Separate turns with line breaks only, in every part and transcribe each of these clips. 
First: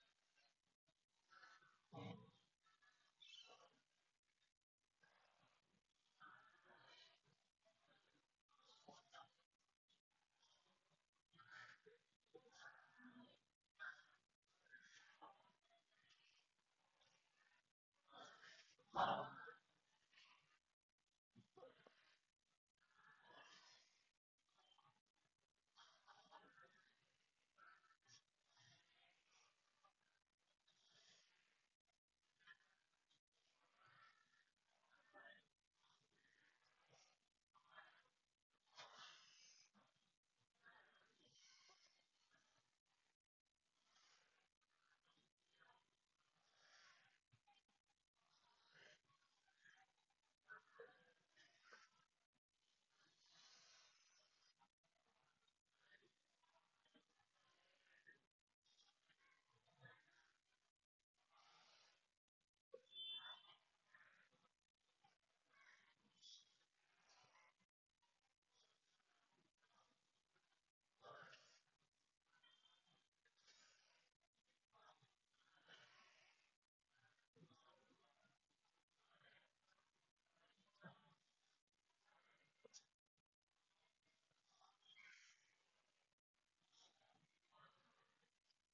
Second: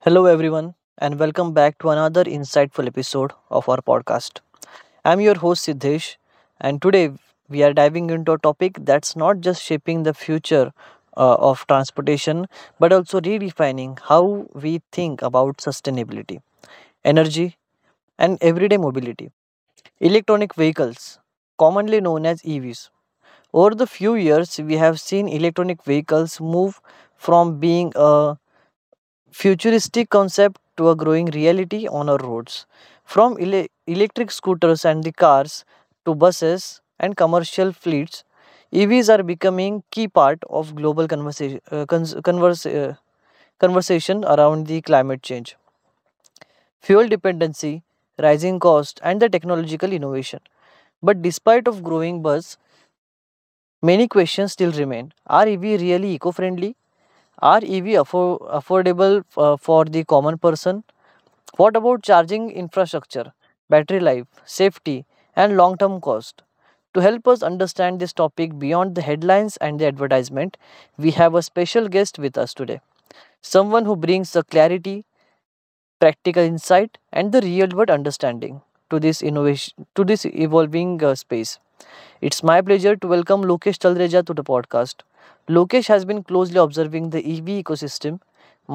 Hello, everyone, and welcome back to another insightful episode of our podcast. I'm your host Siddhesh, and today we are diving into a topic that's not just shaping the future of transportation but also redefining how we think about sustainability, energy, and everyday mobility. Electronic vehicles, commonly known as EVs. Over the few years, we have seen electronic vehicles move from being a futuristic concept to a growing reality on our roads. From electric scooters and the cars to buses and commercial fleets, EVs are becoming key part of global conversation, conversation around the climate change, fuel dependency, rising cost, and the technological innovation. But despite of growing buzz, many questions still remain. Are EV really eco-friendly? Are EV affordable for the common person? What about charging infrastructure, battery life, safety, and long term cost? To help us understand this topic beyond the headlines and the advertisement, we have a special guest with us today. Someone who brings the clarity practical insight, and the real world understanding to this innovation to this evolving space. It's my pleasure to welcome Lokesh Talreja to the podcast. Lokesh has been closely observing the EV ecosystem,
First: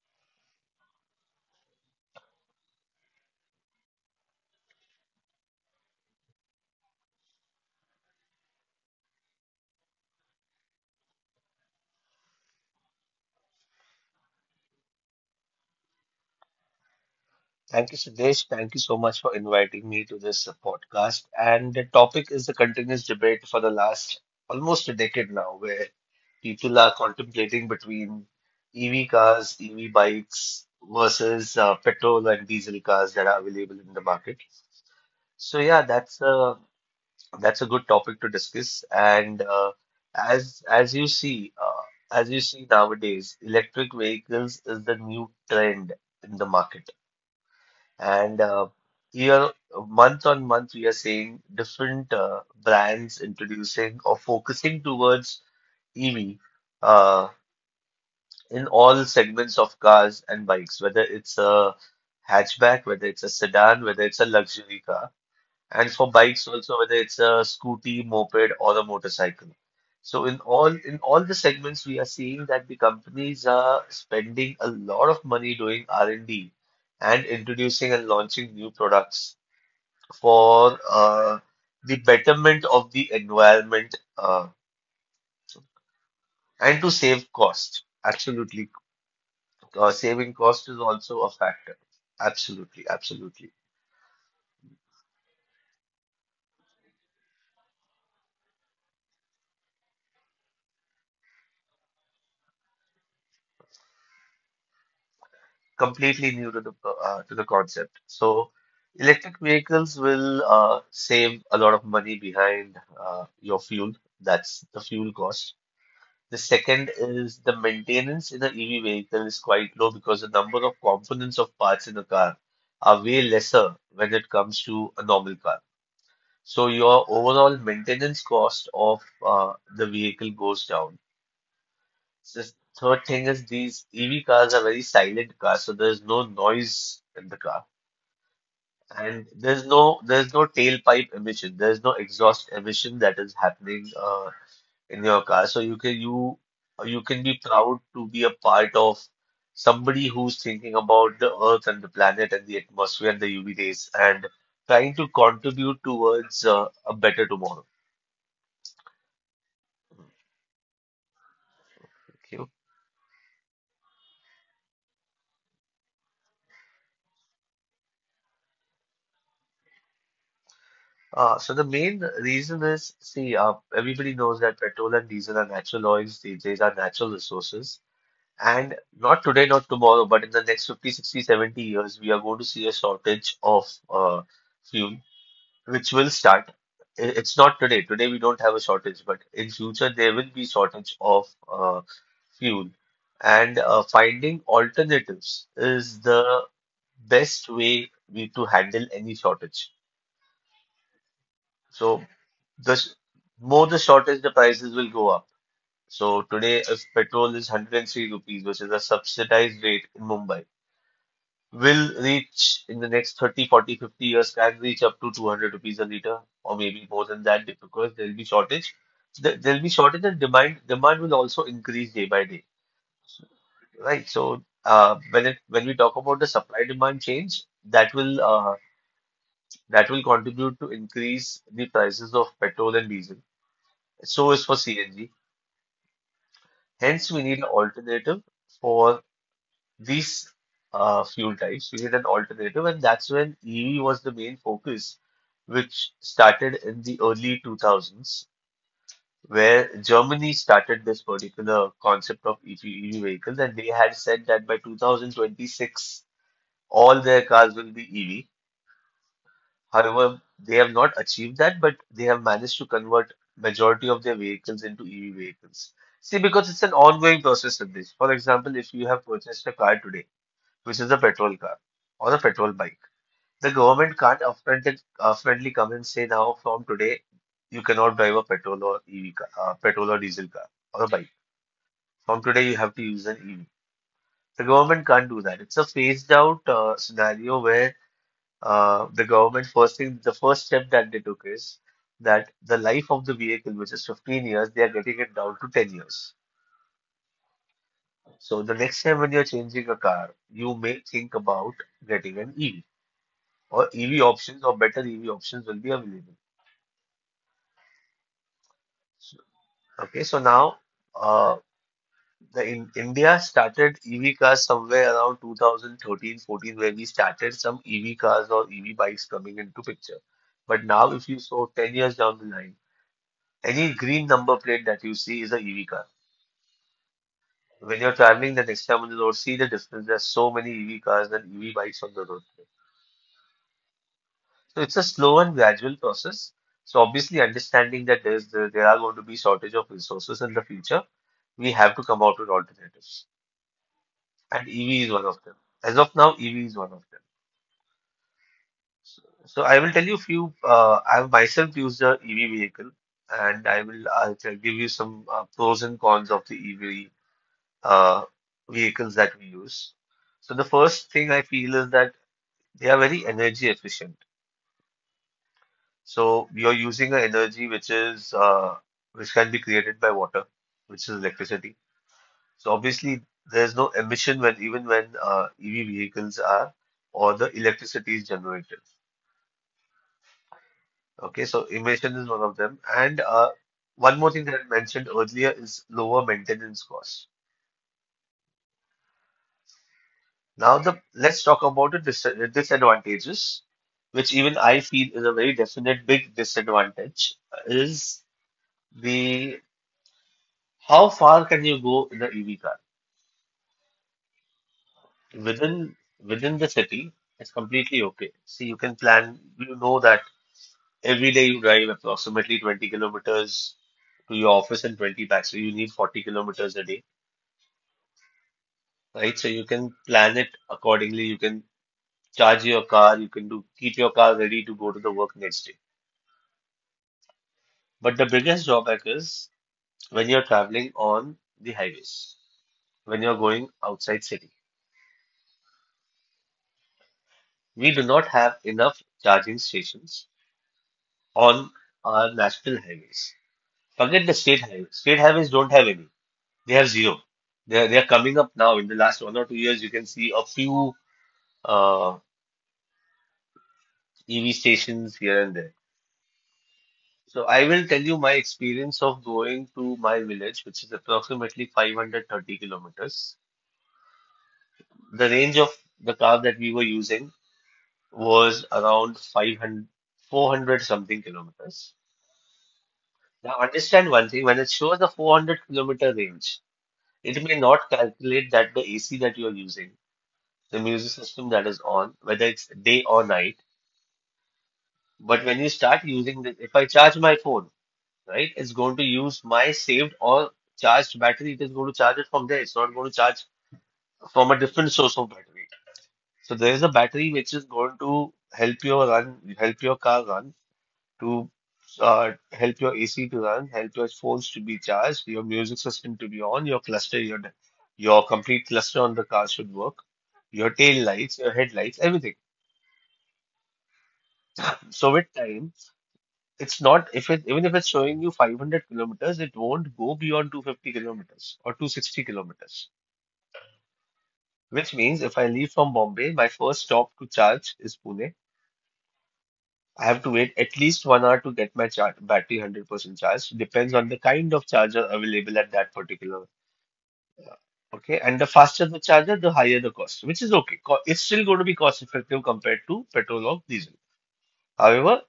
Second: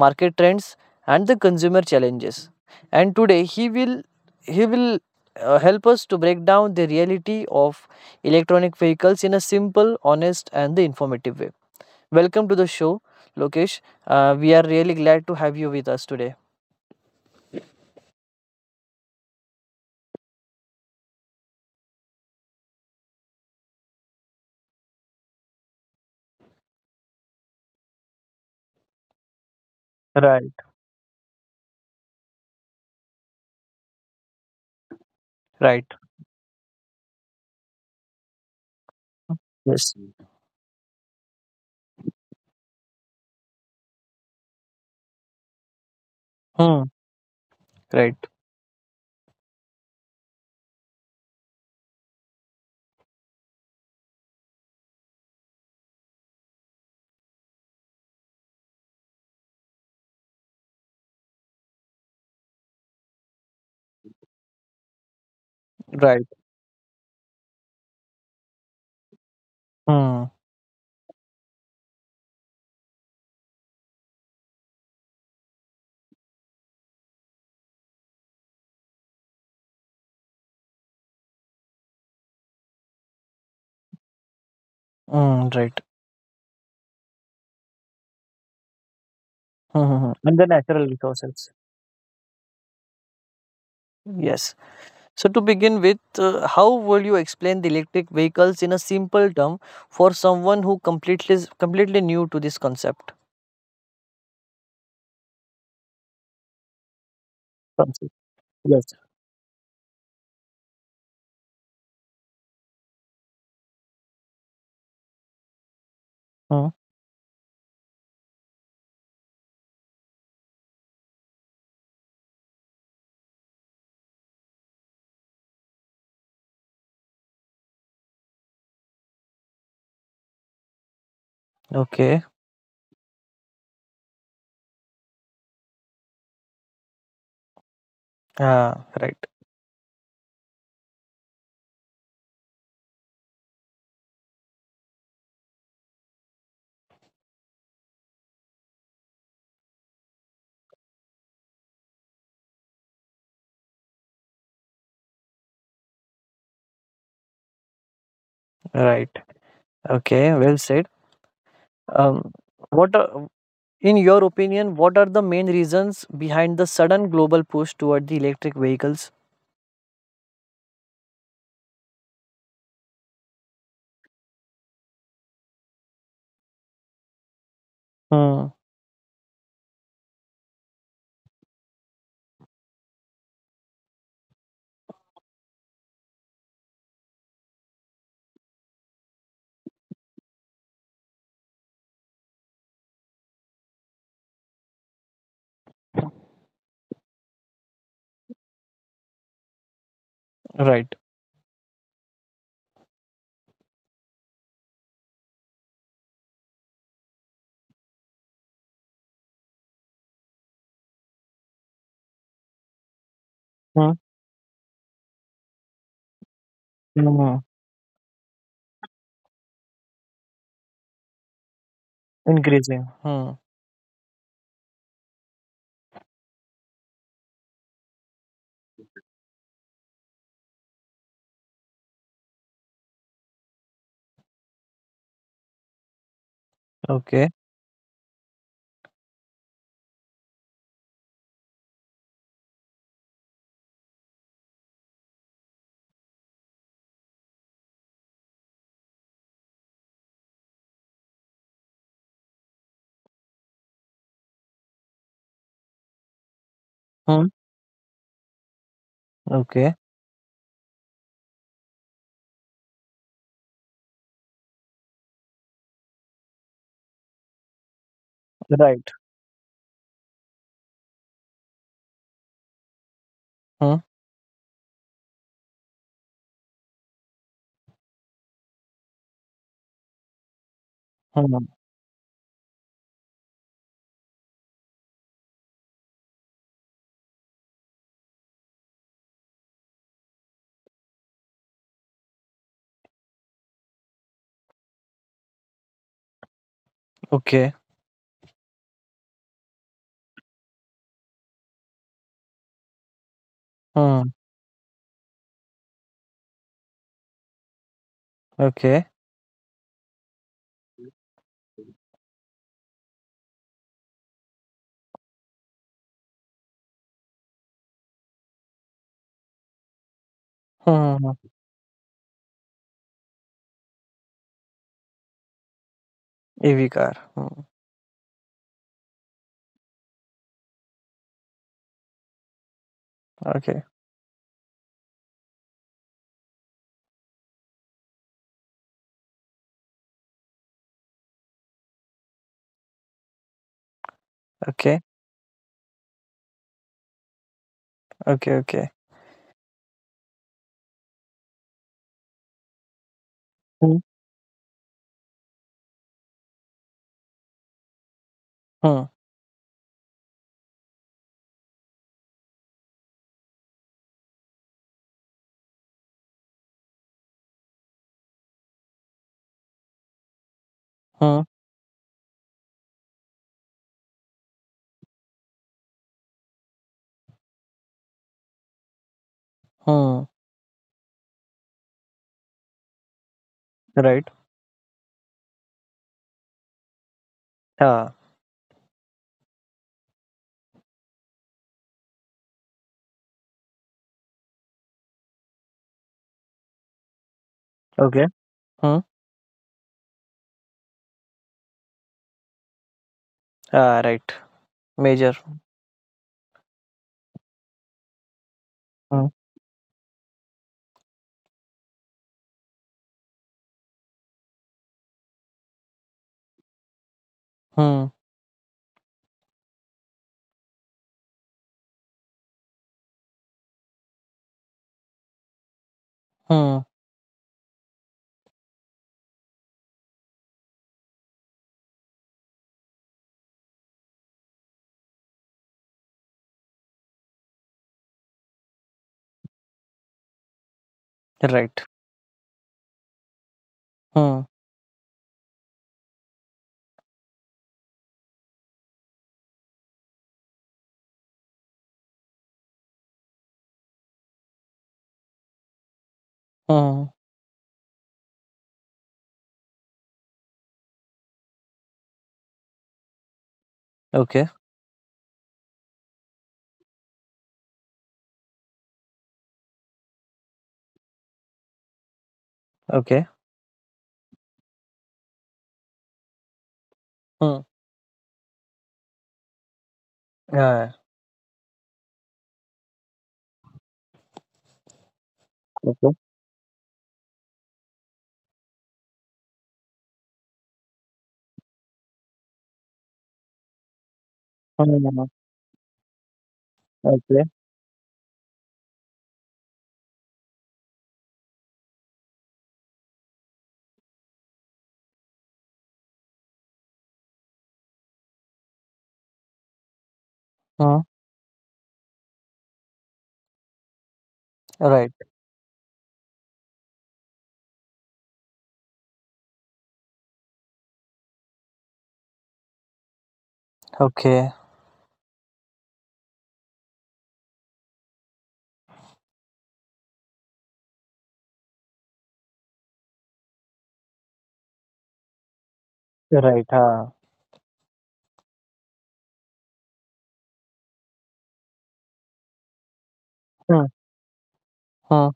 market trends, and the consumer challenges. And today he will help us to break down the reality of electronic vehicles in a simple, honest, and the informative way. Welcome to the show, Lokesh. We are really glad to have you with us today.
Thank you, Siddesh. Thank you so much for inviting me to this podcast. And the topic is the continuous debate for the last almost a decade now, where people are contemplating between EV cars, EV bikes versus petrol and diesel cars that are available in the market. So yeah,
Right.
that's a good topic to discuss. And uh,
Yes.
as as you see, uh, as you see nowadays, electric vehicles is the new trend in the
Hmm.
market.
Right.
And here, month on month, we are seeing different brands introducing or focusing towards EV uh, in all segments of cars and bikes, whether it's a hatchback, whether it's a sedan, whether it's a luxury car, and for
Right.
bikes also, whether it's a scooty, moped, or a motorcycle. So
Hmm.
in all the segments, we are seeing that the companies are spending a lot of money doing R&D and D and introducing and launching new products for the betterment of the environment
Hmm. Right.
and to save cost. Absolutely.
Hmm. Hmm, hmm.
Saving
And the
cost is
natural
also a
resources.
factor. Absolutely. Absolutely.
Yes. So to begin with, how will you explain the electric vehicles in a simple term for someone who completely new to this concept?
Completely new to the to the concept.
Concept.
So,
Yes.
electric vehicles will save a lot of money behind your fuel. That's the fuel cost. The
Hmm.
second is the maintenance in an EV vehicle is quite low because the number of components of parts in a car are way lesser when it comes to a normal car. So your overall maintenance cost of the vehicle goes down.
Okay.
The third thing is these EV cars are very silent cars, so there's no noise in the car.
Ah. Right.
And there's no tailpipe emission. There's no exhaust emission that is happening in your car. So you can be proud to be a part of somebody who's thinking about the earth and the planet and the atmosphere and the UV rays and trying to contribute towards a better tomorrow.
Right. Okay. Well said. Um.
Okay.
What are, in your opinion, what are the main reasons behind the sudden global push toward the electric vehicles?
So the main reason is, see, everybody knows that petrol and diesel are natural oils. These days are natural resources.
Hmm.
And not today, not tomorrow, but in the next 50, 60, 70 years, we are going to see a shortage of uh, fuel which will start. It's not today. Today we don't have a shortage, but in future there will be shortage of uh, fuel. And finding alternatives is the best way we to handle any shortage.
Right.
So the s- more the shortage, the prices will go up. So today, if petrol is 103 rupees, which is a subsidized rate in Mumbai, will reach in the next 30, 40,
Hmm.
50 years, can reach up to 200 rupees a liter or maybe more than
Hmm.
that because there'll be shortage. So, there'll be shortage, and demand will also increase day by day.
Increasing. Hmm.
Right. So when we talk about the supply demand change, that will contribute to increase the prices of petrol and diesel. So is for CNG. Hence, we
Okay.
need an alternative for these fuel types, you need an alternative, and that's when EV was the main focus, which started in the early 2000s, where Germany started this particular concept of EV vehicles, and they had said that by 2026, all their
Hmm.
cars will be EV.
Okay.
However, they have not achieved that, but they have managed to convert majority of their vehicles into EV vehicles. See, because it's an ongoing process of this. For example, if
Right.
you have purchased a car today, which is a petrol car or a petrol bike. The
Hmm.
government can't upfrontly come and say now from today you cannot drive a petrol or EV car, petrol or diesel car or a bike.
Hmm.
From today you have to use an EV. The government can't do that. It's a phased out scenario where the government first thing, the first step that they took is that the life of the vehicle, which is 15 years, they are getting it down to 10 years.
Okay.
So the next time when you're changing a car, you may think about getting an EV, or
Hmm.
EV options or better EV options will be available.
Okay.
So- Okay, so now uh, the in India started EV cars somewhere around 2013, 14, where we started some EV cars or EV bikes coming into picture. But
Hmm. Hmm,
now, if you
hmm.
saw 10 years down the line, any green number plate that you see is a EV car.
EV car. Hmm.
When you're traveling the next time on the road, see the difference. There's so many EV cars and EV bikes on the road today.
Okay.
So it's a slow and gradual process. So obviously, understanding that there are going to be shortage of resources in the future, we have to come out with alternatives, and
Okay.
EV is one of them. As of now, EV is one of them.
Okay. Okay.
So, I will tell you few. I've myself used a EV vehicle, and
Hmm.
give you some pros and cons of the EV uh,
Hmm.
vehicles that we use. So the first thing I feel is that they are very energy efficient. So you're using an energy which is which can be created by water, which is
Hmm.
electricity. So obviously, there's no emission when even when EV vehicles are or the electricity is generated.
Hmm.
Okay, so emission is one of them. And one
Right.
more thing that I mentioned earlier is lower maintenance costs.
Ah.
Now the let's talk about the disadvantages, which even I feel is a very definite big disadvantage,
Okay.
is
Hmm.
the how far can you go in the EV car?
Ah. Right. Major.
Within within the city, it's completely okay. See, you can
Hmm.
plan, you know that every day you drive approximately 20 kilometers to your office and 20 back. So you need 40 kilometers a day,
Hmm.
right? So you can plan it accordingly. You can charge your car. You can do keep your car ready to go to the work next day.
Hmm.
But the biggest drawback is when you're traveling on the highways, when you're going outside city. We do not have enough charging stations on
Right.
our national highways. Forget the
Hmm.
state highways. State highways don't have any. They have zero. They're coming up now. In the last 1 or 2 years, you can see a few uh, EV stations here and there.
Hmm.
So I will tell you my experience of going to my village, which is approximately 530 kilometers.
Okay.
The range of the car that we were using was around 500, 400 something kilometers.
Okay.
Now understand one thing, when it shows the 400-kilometer range, it
Hmm.
may not calculate that the AC that you are using, the
Ah.
music system that is on, whether it's day or night. But when you start
Okay.
using this, if I charge my phone, right, it's going to use my saved or charged battery. It is going to charge it from there. It's not going to charge from a different source
Hmm.
of battery. So there is a battery
Okay.
which is going to help your car run, to help your AC to run, help your phones to be charged, your music system to be on, your cluster, your complete cluster on the car should work, your
Hmm.
tail lights, your headlights, everything.
Right.
So with time, it's not if it even if it's showing you 500 kilometers, it won't go beyond 250 kilometers or 260 kilometers.
Okay.
Which means if I leave from Bombay, my first stop to charge is Pune. I have to wait at least 1 hour to get my char battery 100% charged. Depends on the kind of charger available at that particular.
Right. Ah.
Okay, and the faster the charger, the higher the cost, which is okay. It's still going to be cost effective compared to petrol or
Hmm.
diesel.
Hmm.
However,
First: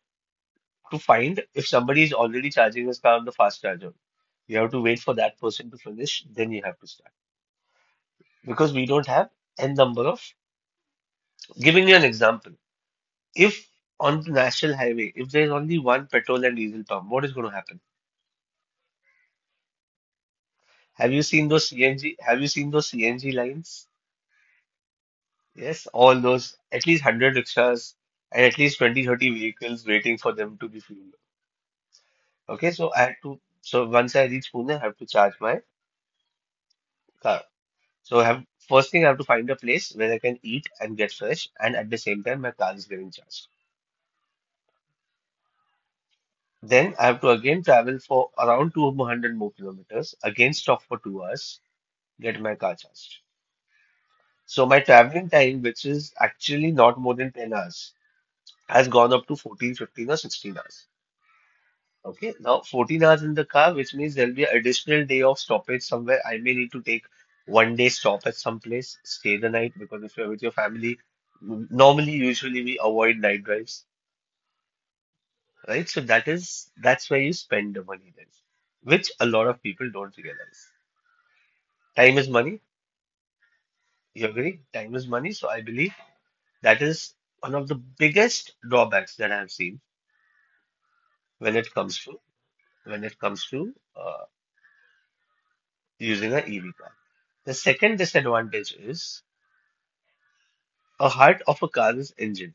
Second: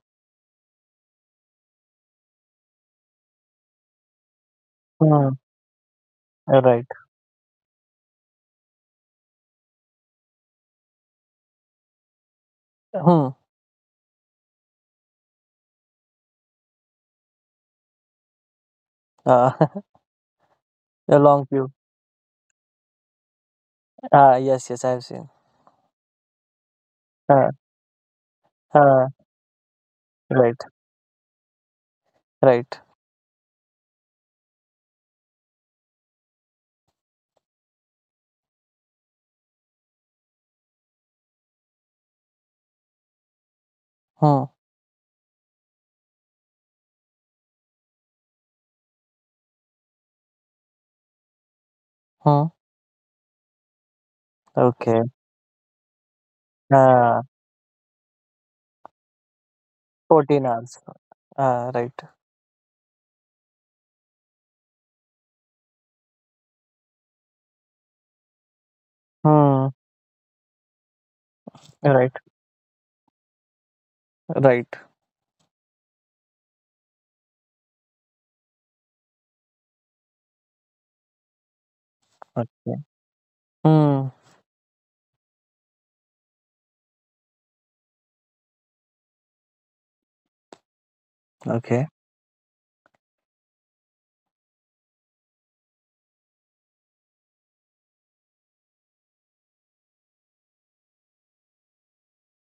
to find if somebody is already charging his car on the fast charger. You have to wait for
Hmm.
that person to finish, then you have
Right.
to start. Because we don't have n number of. Giving you an example,
Hmm.
if on the national highway, if there's only one petrol and diesel pump, what is going to happen?
Uh,
Have
a
you
long
seen
queue.
those CNG? Have you seen those CNG lines?
Ah, yes, yes, I've seen.
Yes, all those, at least 100
Uh,
rickshaws and at least
uh,
20, 30 vehicles waiting for
right,
them to be fueled. Okay,
right.
so I had to, so once I reach Pune, I have to charge my car. So I have first thing I have to find a place where I can eat and get fresh, and at the same time my car is getting charged.
Hmm.
Then I have to again travel for around 200 more kilometers, again stop for 2 hours, get
Hmm.
my car charged. So my
Okay.
traveling time, which is actually not more
Uh,
than 10 hours, has gone up to 14, 15 or
14
16
hours.
hours.
Right.
Okay, now 14 hours in the car, which means there'll be an additional day of stoppage somewhere. I may need to take one day stop at some place, stay the
Hmm.
night, because if you're with your family,
Right,
normally, usually we avoid night drives,
right.
right? So that's where you spend the money then, which a lot of people don't realize. Time is money.
Okay. Hmm.
You agree? Time is money. So I believe that is one of the biggest drawbacks that I've seen when it
Okay.
comes to using an EV car. The second disadvantage is, a heart of a car is engine.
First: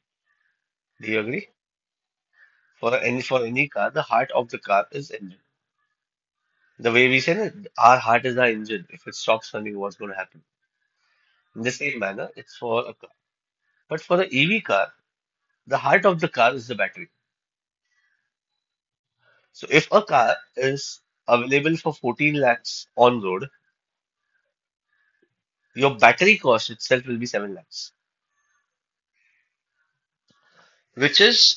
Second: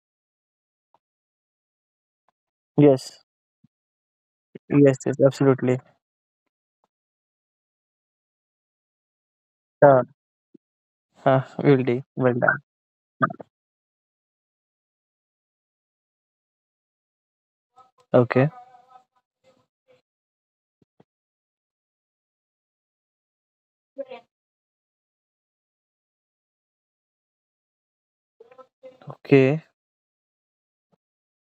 Do you agree? For
Yes.
any for any car, the heart of the car
Yes,
is
yes,
engine.
absolutely.
The way we say that our heart is our engine. If it stops running, what's
Uh,
going to happen? In the
will
same
do.
manner,
Well
it's
done.
for a car. But for the EV car, the heart of the car is the battery.
Okay.
So if a car is available for 14 lakhs on road, your battery cost itself will be 7 lakhs,
Okay.
which is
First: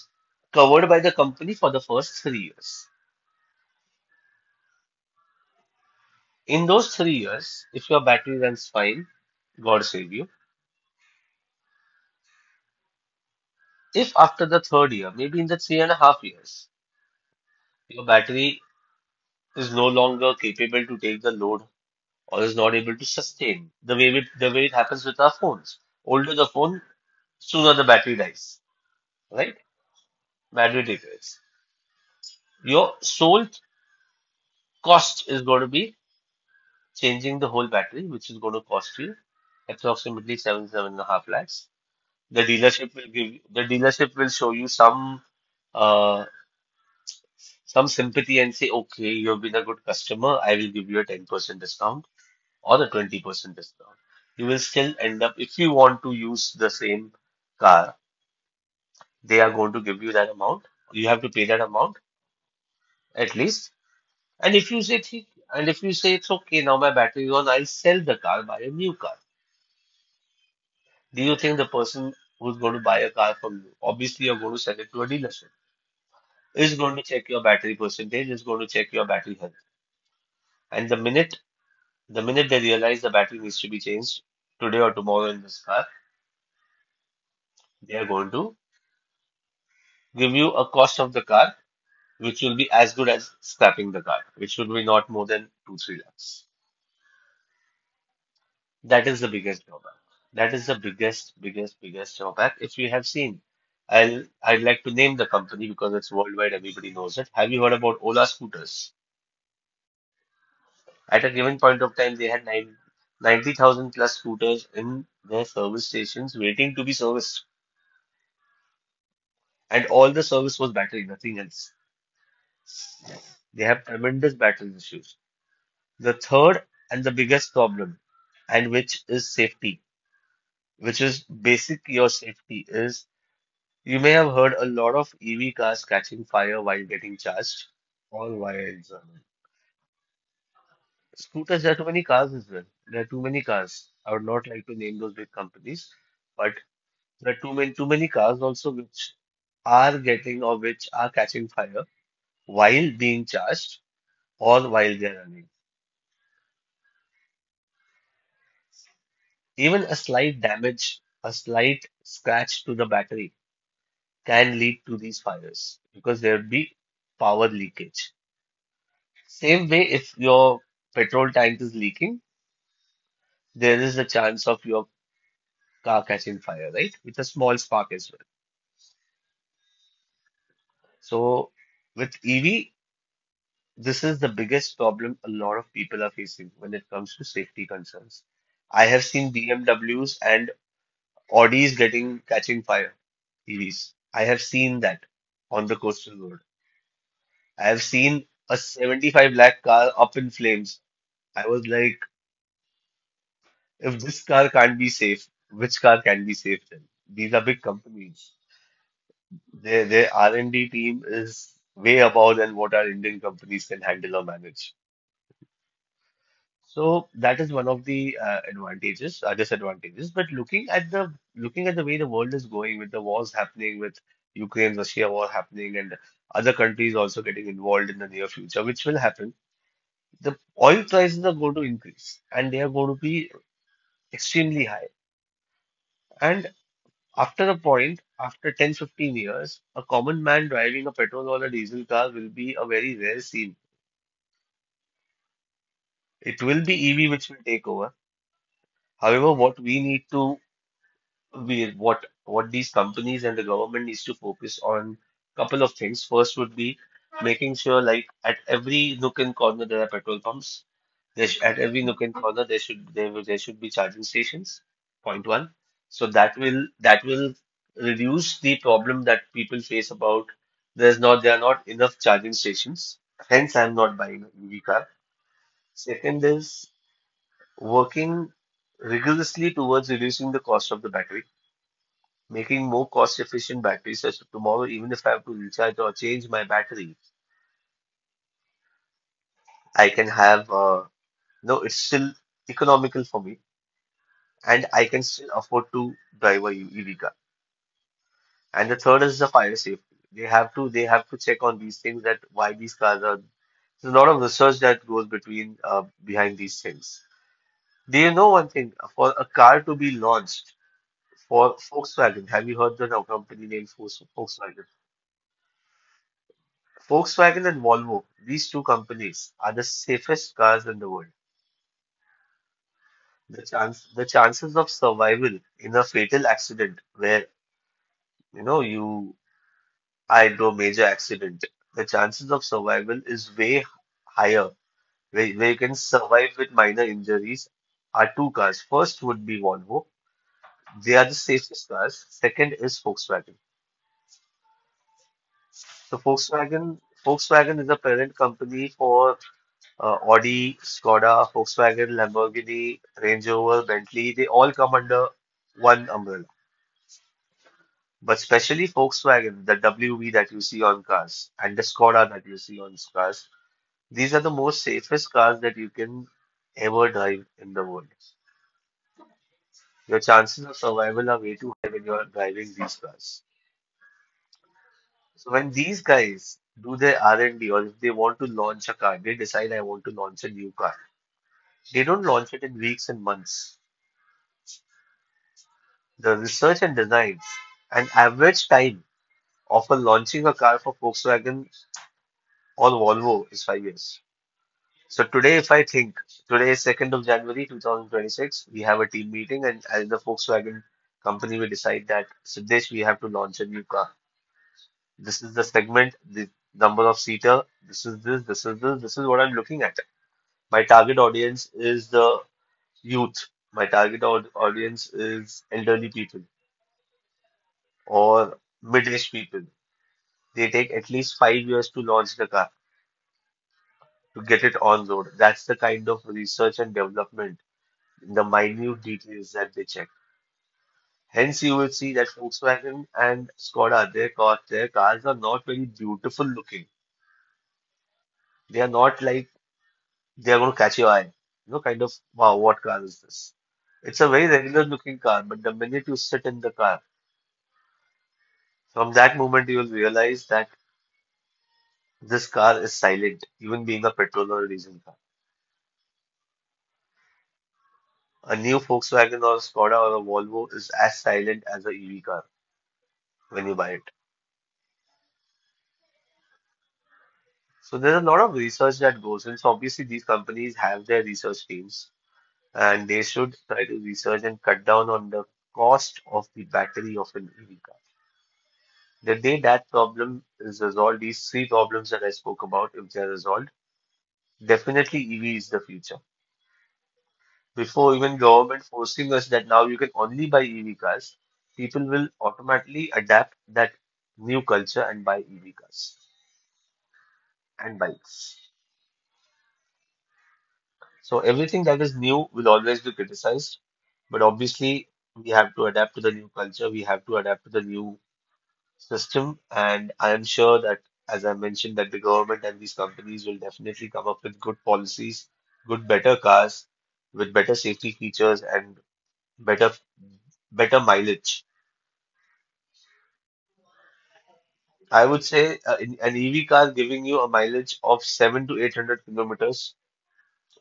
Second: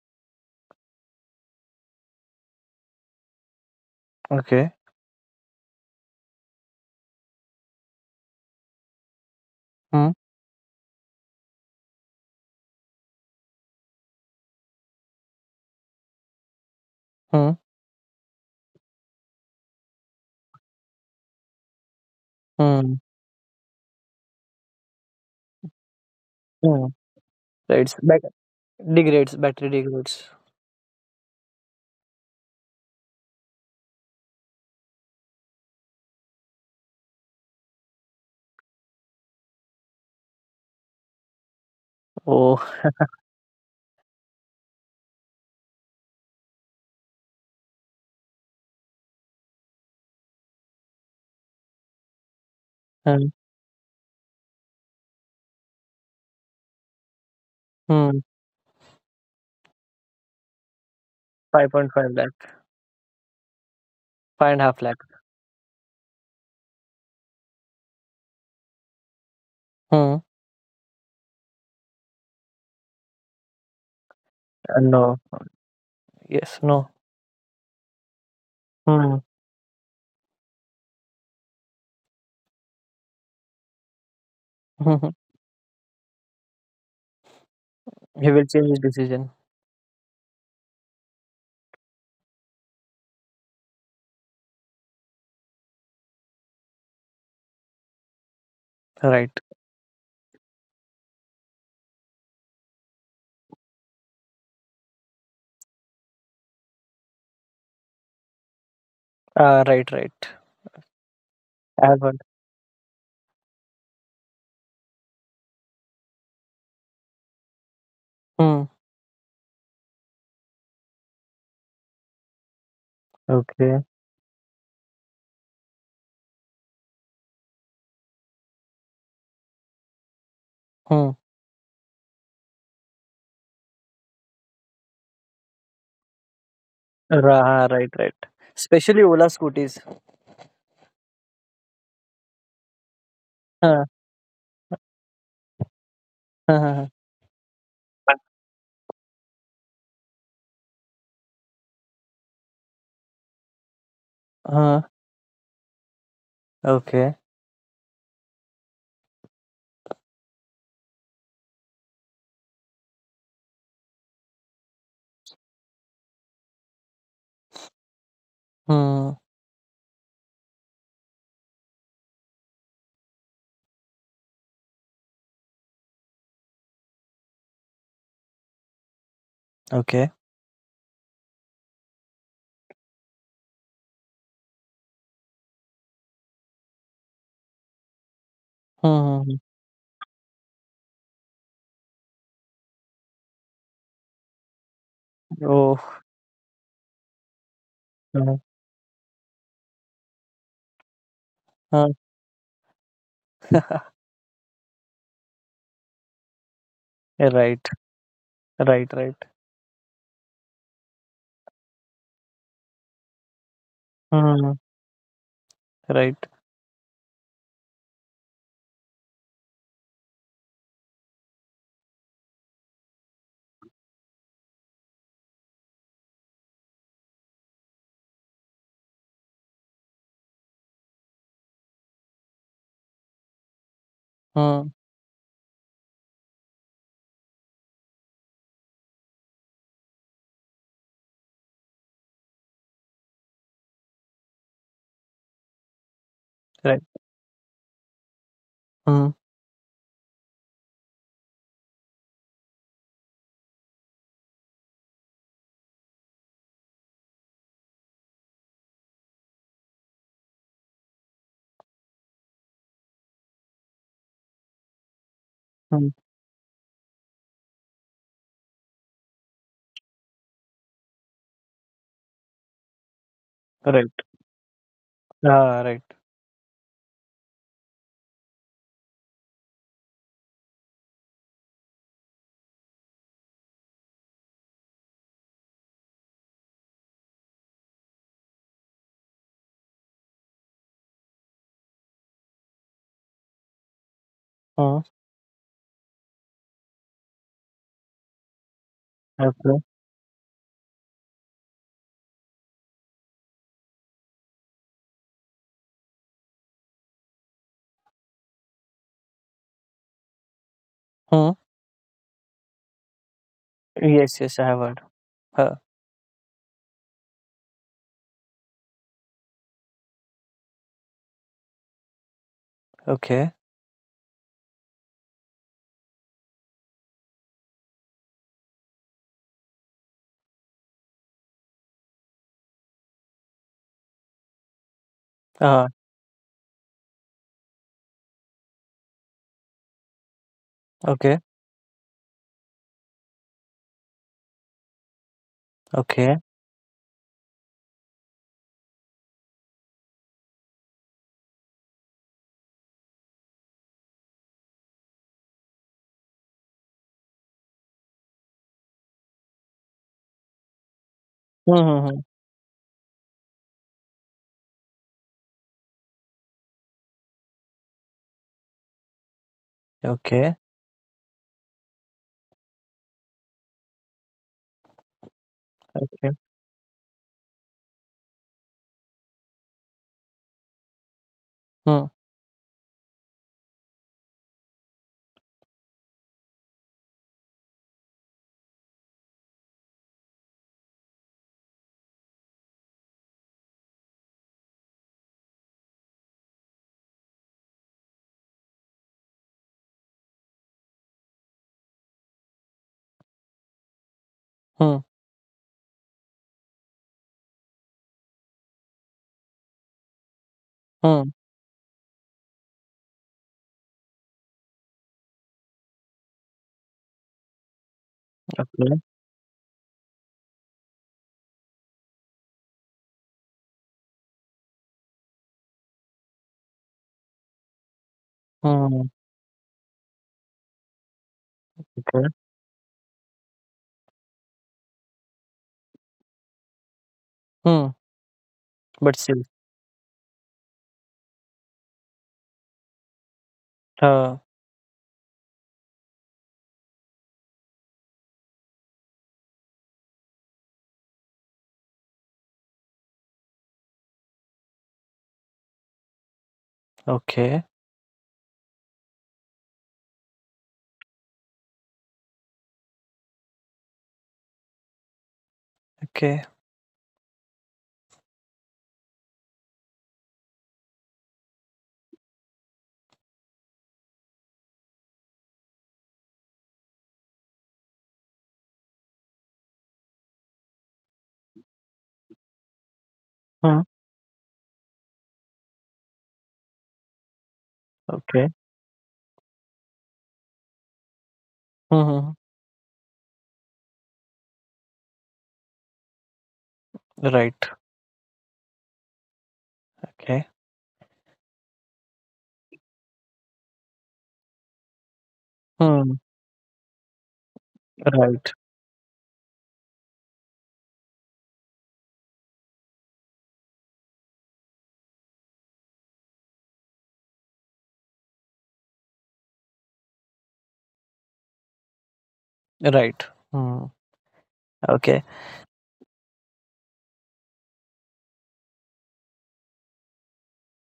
covered by the company for the first 3 years.
Okay.
In those 3 years, if your battery runs fine, God
Hmm.
save you. If after the third year, maybe in the 3.5 years,
Hmm.
your battery is no longer capable to take the load or is not able
Hmm.
to sustain the way it happens with our phones. Older the phone,
Hmm.
sooner the
Right.
battery
Bat-
dies,
Degrades.
right?
Battery degrades.
Battery degrades. Your sole cost is going to be changing the whole battery, which is going to cost you approximately 7, 7.5 lakhs. The
Oh.
dealership will give the dealership will show you uh, some sympathy and say, okay, you've been a good customer, I will give you a 10% discount or a
Hmm.
20% discount. You will still end up, if you want to use the same car,
Hmm.
they are going to give you that amount. You have to pay that amount
5.5 lakh.
at least.
Five
And
and a
if you
half
say,
lakh.
"Thi- and if you say it's okay, now my battery is on, I'll sell the car, buy a new car.
Hmm.
Do you think the person who's going to buy a car from you, obviously you're going to sell it to a
No.
dealership,
Yes,
is
no.
going to check your battery percentage, is going to check your
Hmm.
battery health. And the minute they realize the battery needs to be changed today or tomorrow in this car, they are
He
going
will
to
change his decision.
give you a cost of the car, which will be as good as scrapping the car, which will be not more than 2, 3 lakhs. That is the
Right.
biggest drawback. That is the biggest, biggest, biggest drawback. If you have seen, I'd like to name the company because it's worldwide, everybody knows it. Have you heard about Ola scooters?
Ah, right, right.
At a given point
I
of
have
time,
heard.
they had ninety thousand plus scooters in their service stations waiting to be serviced.
Hmm.
And all the service was battery, nothing else. They have
Okay.
tremendous battery issues. The third and the biggest problem, and which is safety, which is
Hmm.
basic your safety, is you may have heard a lot of EV cars catching fire while getting charged.
Right,
All via
right.
examine.
Especially Ola scooters.
Scooters, there are too many cars as well. There are too many cars. I would
Huh.
not like to name those big companies, but
Huh. Huh.
there are too many cars
Huh.
also which are getting or which are catching fire while being charged or while they
Huh.
are running.
Okay.
Even a slight damage, a slight scratch to the battery can lead to these fires because there would be power leakage.
Hmm.
Same way, if your petrol tank is leaking, there is a chance of your car catching fire, right? With a small spark as well.
Okay.
So, with EV, this is the biggest problem a lot of people are facing when it comes to safety concerns. I have
Hmm.
seen
Hmm,
BMWs and Audis getting catching fire, EVs. I have seen that
hmm.
on the
Oh.
coastal road. I have seen
Huh.
a 75 lakh car up in flames. I was
Huh.
like, if this car can't be safe, which car can be safe then? These are big
right.
companies.
Right. Right.
Their R&D team is way above than what our Indian companies can handle or
Hmm.
manage.
Right.
So that is one of the advantages, disadvantages. But looking at the way the world is going, with the wars happening, with Ukraine Russia war happening, and other countries also getting involved in the near future, which will happen, the oil prices are going to increase, and they are going to be extremely
Hmm.
high. And after a point, after 10, 15 years, a common man driving a petrol or a diesel car will be a very rare scene. It will be
Right.
EV which will take over.
Hmm.
However, what these companies and the government needs to focus on couple of things. First would be making sure like at every nook and corner there are petrol pumps. There sh at every nook and corner there should be charging stations. Point one.
Hmm.
So that will reduce the problem that people face about there are not enough charging stations. Hence, I'm
Right.
not buying an EV car.
Ah. Right.
Second is working rigorously towards reducing the cost of the battery making more cost-efficient batteries so tomorrow, even if I have to recharge or change my battery, I can have, no, it's still economical for me and
Hmm.
I can still afford to drive a EV car. And the third is the fire
Okay.
safety. They have to check on these things that why these cars are, there's a lot of research that goes between, behind these things. Do you know one thing? For a car to be launched
Hmm.
for Volkswagen, have you heard the company name Volks-
Yes. Yes. I have
Volkswagen?
heard. Huh.
Volkswagen and Volvo, these two companies are the safest cars in the world.
Okay.
The chances of survival in a fatal accident where, you know, you I do a major accident, the chances of survival is way higher, where you
Ah.
can survive with minor injuries are two cars. First would be Volvo. They are the
Okay.
safest cars. Second is Volkswagen. So
Okay.
Volkswagen is a parent company for Audi, Skoda, Volkswagen, Lamborghini, Range Rover, Bentley, they all come under one umbrella. But especially Volkswagen, the WV that you see on cars
Hmm,
and the
hmm, hmm.
Skoda that you see on cars, these are the most safest cars that you can ever drive in the world. Your
Okay.
chances of survival are way too high when you are driving these cars. So when these
Okay.
guys do their R&D or if they want to launch a car, they decide I want to launch a new car.
Hmm,
They don't launch it in weeks and months. The research and design, an average time of a launching a car for Volkswagen or Volvo is 5 years. So today, if I think today is 2nd of January 2026, we have a team meeting, and as the Volkswagen company, we decide that Siddesh, we have to launch a new car.
hmm,
This is the segment, the number of seater. This is this, this is this, this is what I'm looking at. My target
hmm.
audience is the youth. My target audience is elderly people or
Okay.
mid-aged people. They take at least 5 years to launch the car, to get it on road. That's the kind of research and development, in the
Hmm,
minute details that they check. Hence, you will see
okay.
that Volkswagen and Skoda, their cars are not very beautiful looking.
Hmm.
They are
But
not
still,
like they are going to catch your eye. You know, kind of, wow, what car is this? It's a
uh,
very regular looking car, but the minute you sit in the car, from that moment you will realize that this car is silent, even being a petrol or a diesel.
okay.
A new Volkswagen or a Skoda or a Volvo is as silent as an EV car when you buy it.
Okay.
So there's a lot of research that goes in. So obviously these companies have their research teams and they should try to research and cut down on the cost of the battery of an EV car. The day that problem is resolved, these three problems that I spoke about, if they're resolved,
Hmm.
definitely EV is the future. Before even
Okay.
government forcing us that now you can only buy EV cars,
Hmm.
people
Hmm, hmm.
will automatically adapt that new culture and buy EV cars
Right.
and bikes.
Okay.
So everything that is new will always be criticized, but obviously we have to
Hmm.
adapt to the new culture, we have to adapt to the new
Right.
system, and I am sure that as I mentioned that the government and these companies will definitely come up with good policies, good better cars with better safety features and better better mileage.
Right. Hmm. Okay.
I would say an EV car giving you a mileage of seven to eight hundred kilometers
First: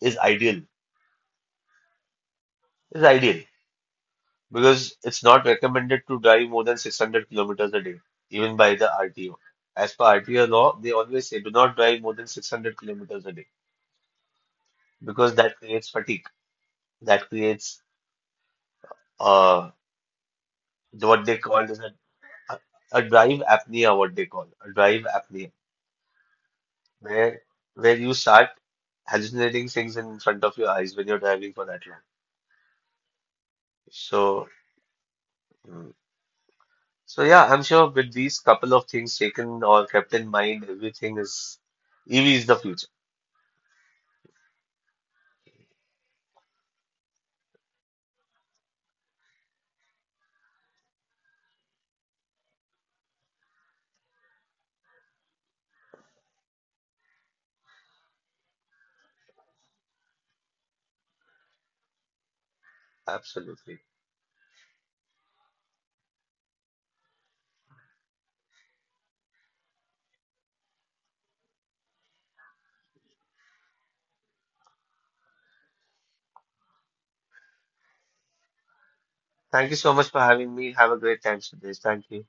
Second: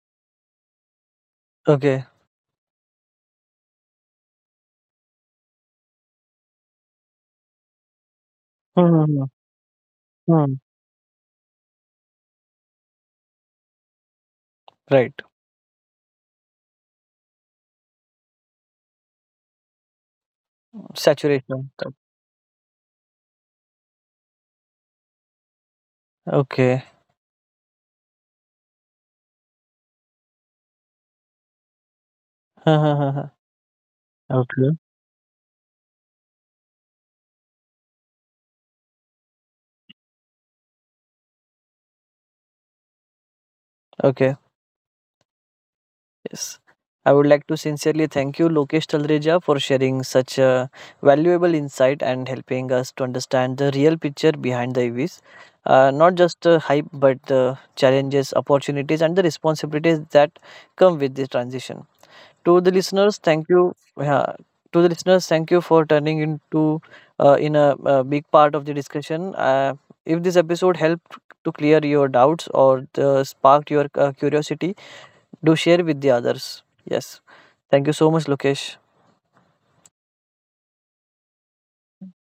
is ideal.
Okay.
Is ideal because it's not recommended to drive more than 600 kilometers a day, even by the
Hmm. Hmm,
RTO. As per
hmm,
RTO
hmm.
law, they always say do not drive more than 600 kilometers a day
Right.
because that creates fatigue. That creates uh what they call
Saturation.
is a a drive apnea. What they call a drive apnea,
Okay.
where where you start hallucinating things in front of your eyes when you're driving for that long. So.
Okay.
Mm. So yeah, I'm sure with these couple of things taken or kept in mind, everything is EV is the future.
Okay. Yes. I would like to sincerely thank you, Lokesh Talreja, for sharing such a valuable insight and helping us to understand the real picture behind the EVs. Not just the hype, but the challenges, opportunities, and the responsibilities that come with this transition. To the listeners, thank
Absolutely.
you. Yeah, to the listeners, thank you for turning into in a big part of the discussion. If this episode helped to clear your doubts or sparked your curiosity, do share with the others yes thank you so much lokesh
Thank you so much for having me. Have a great time, Sudesh. Thank you.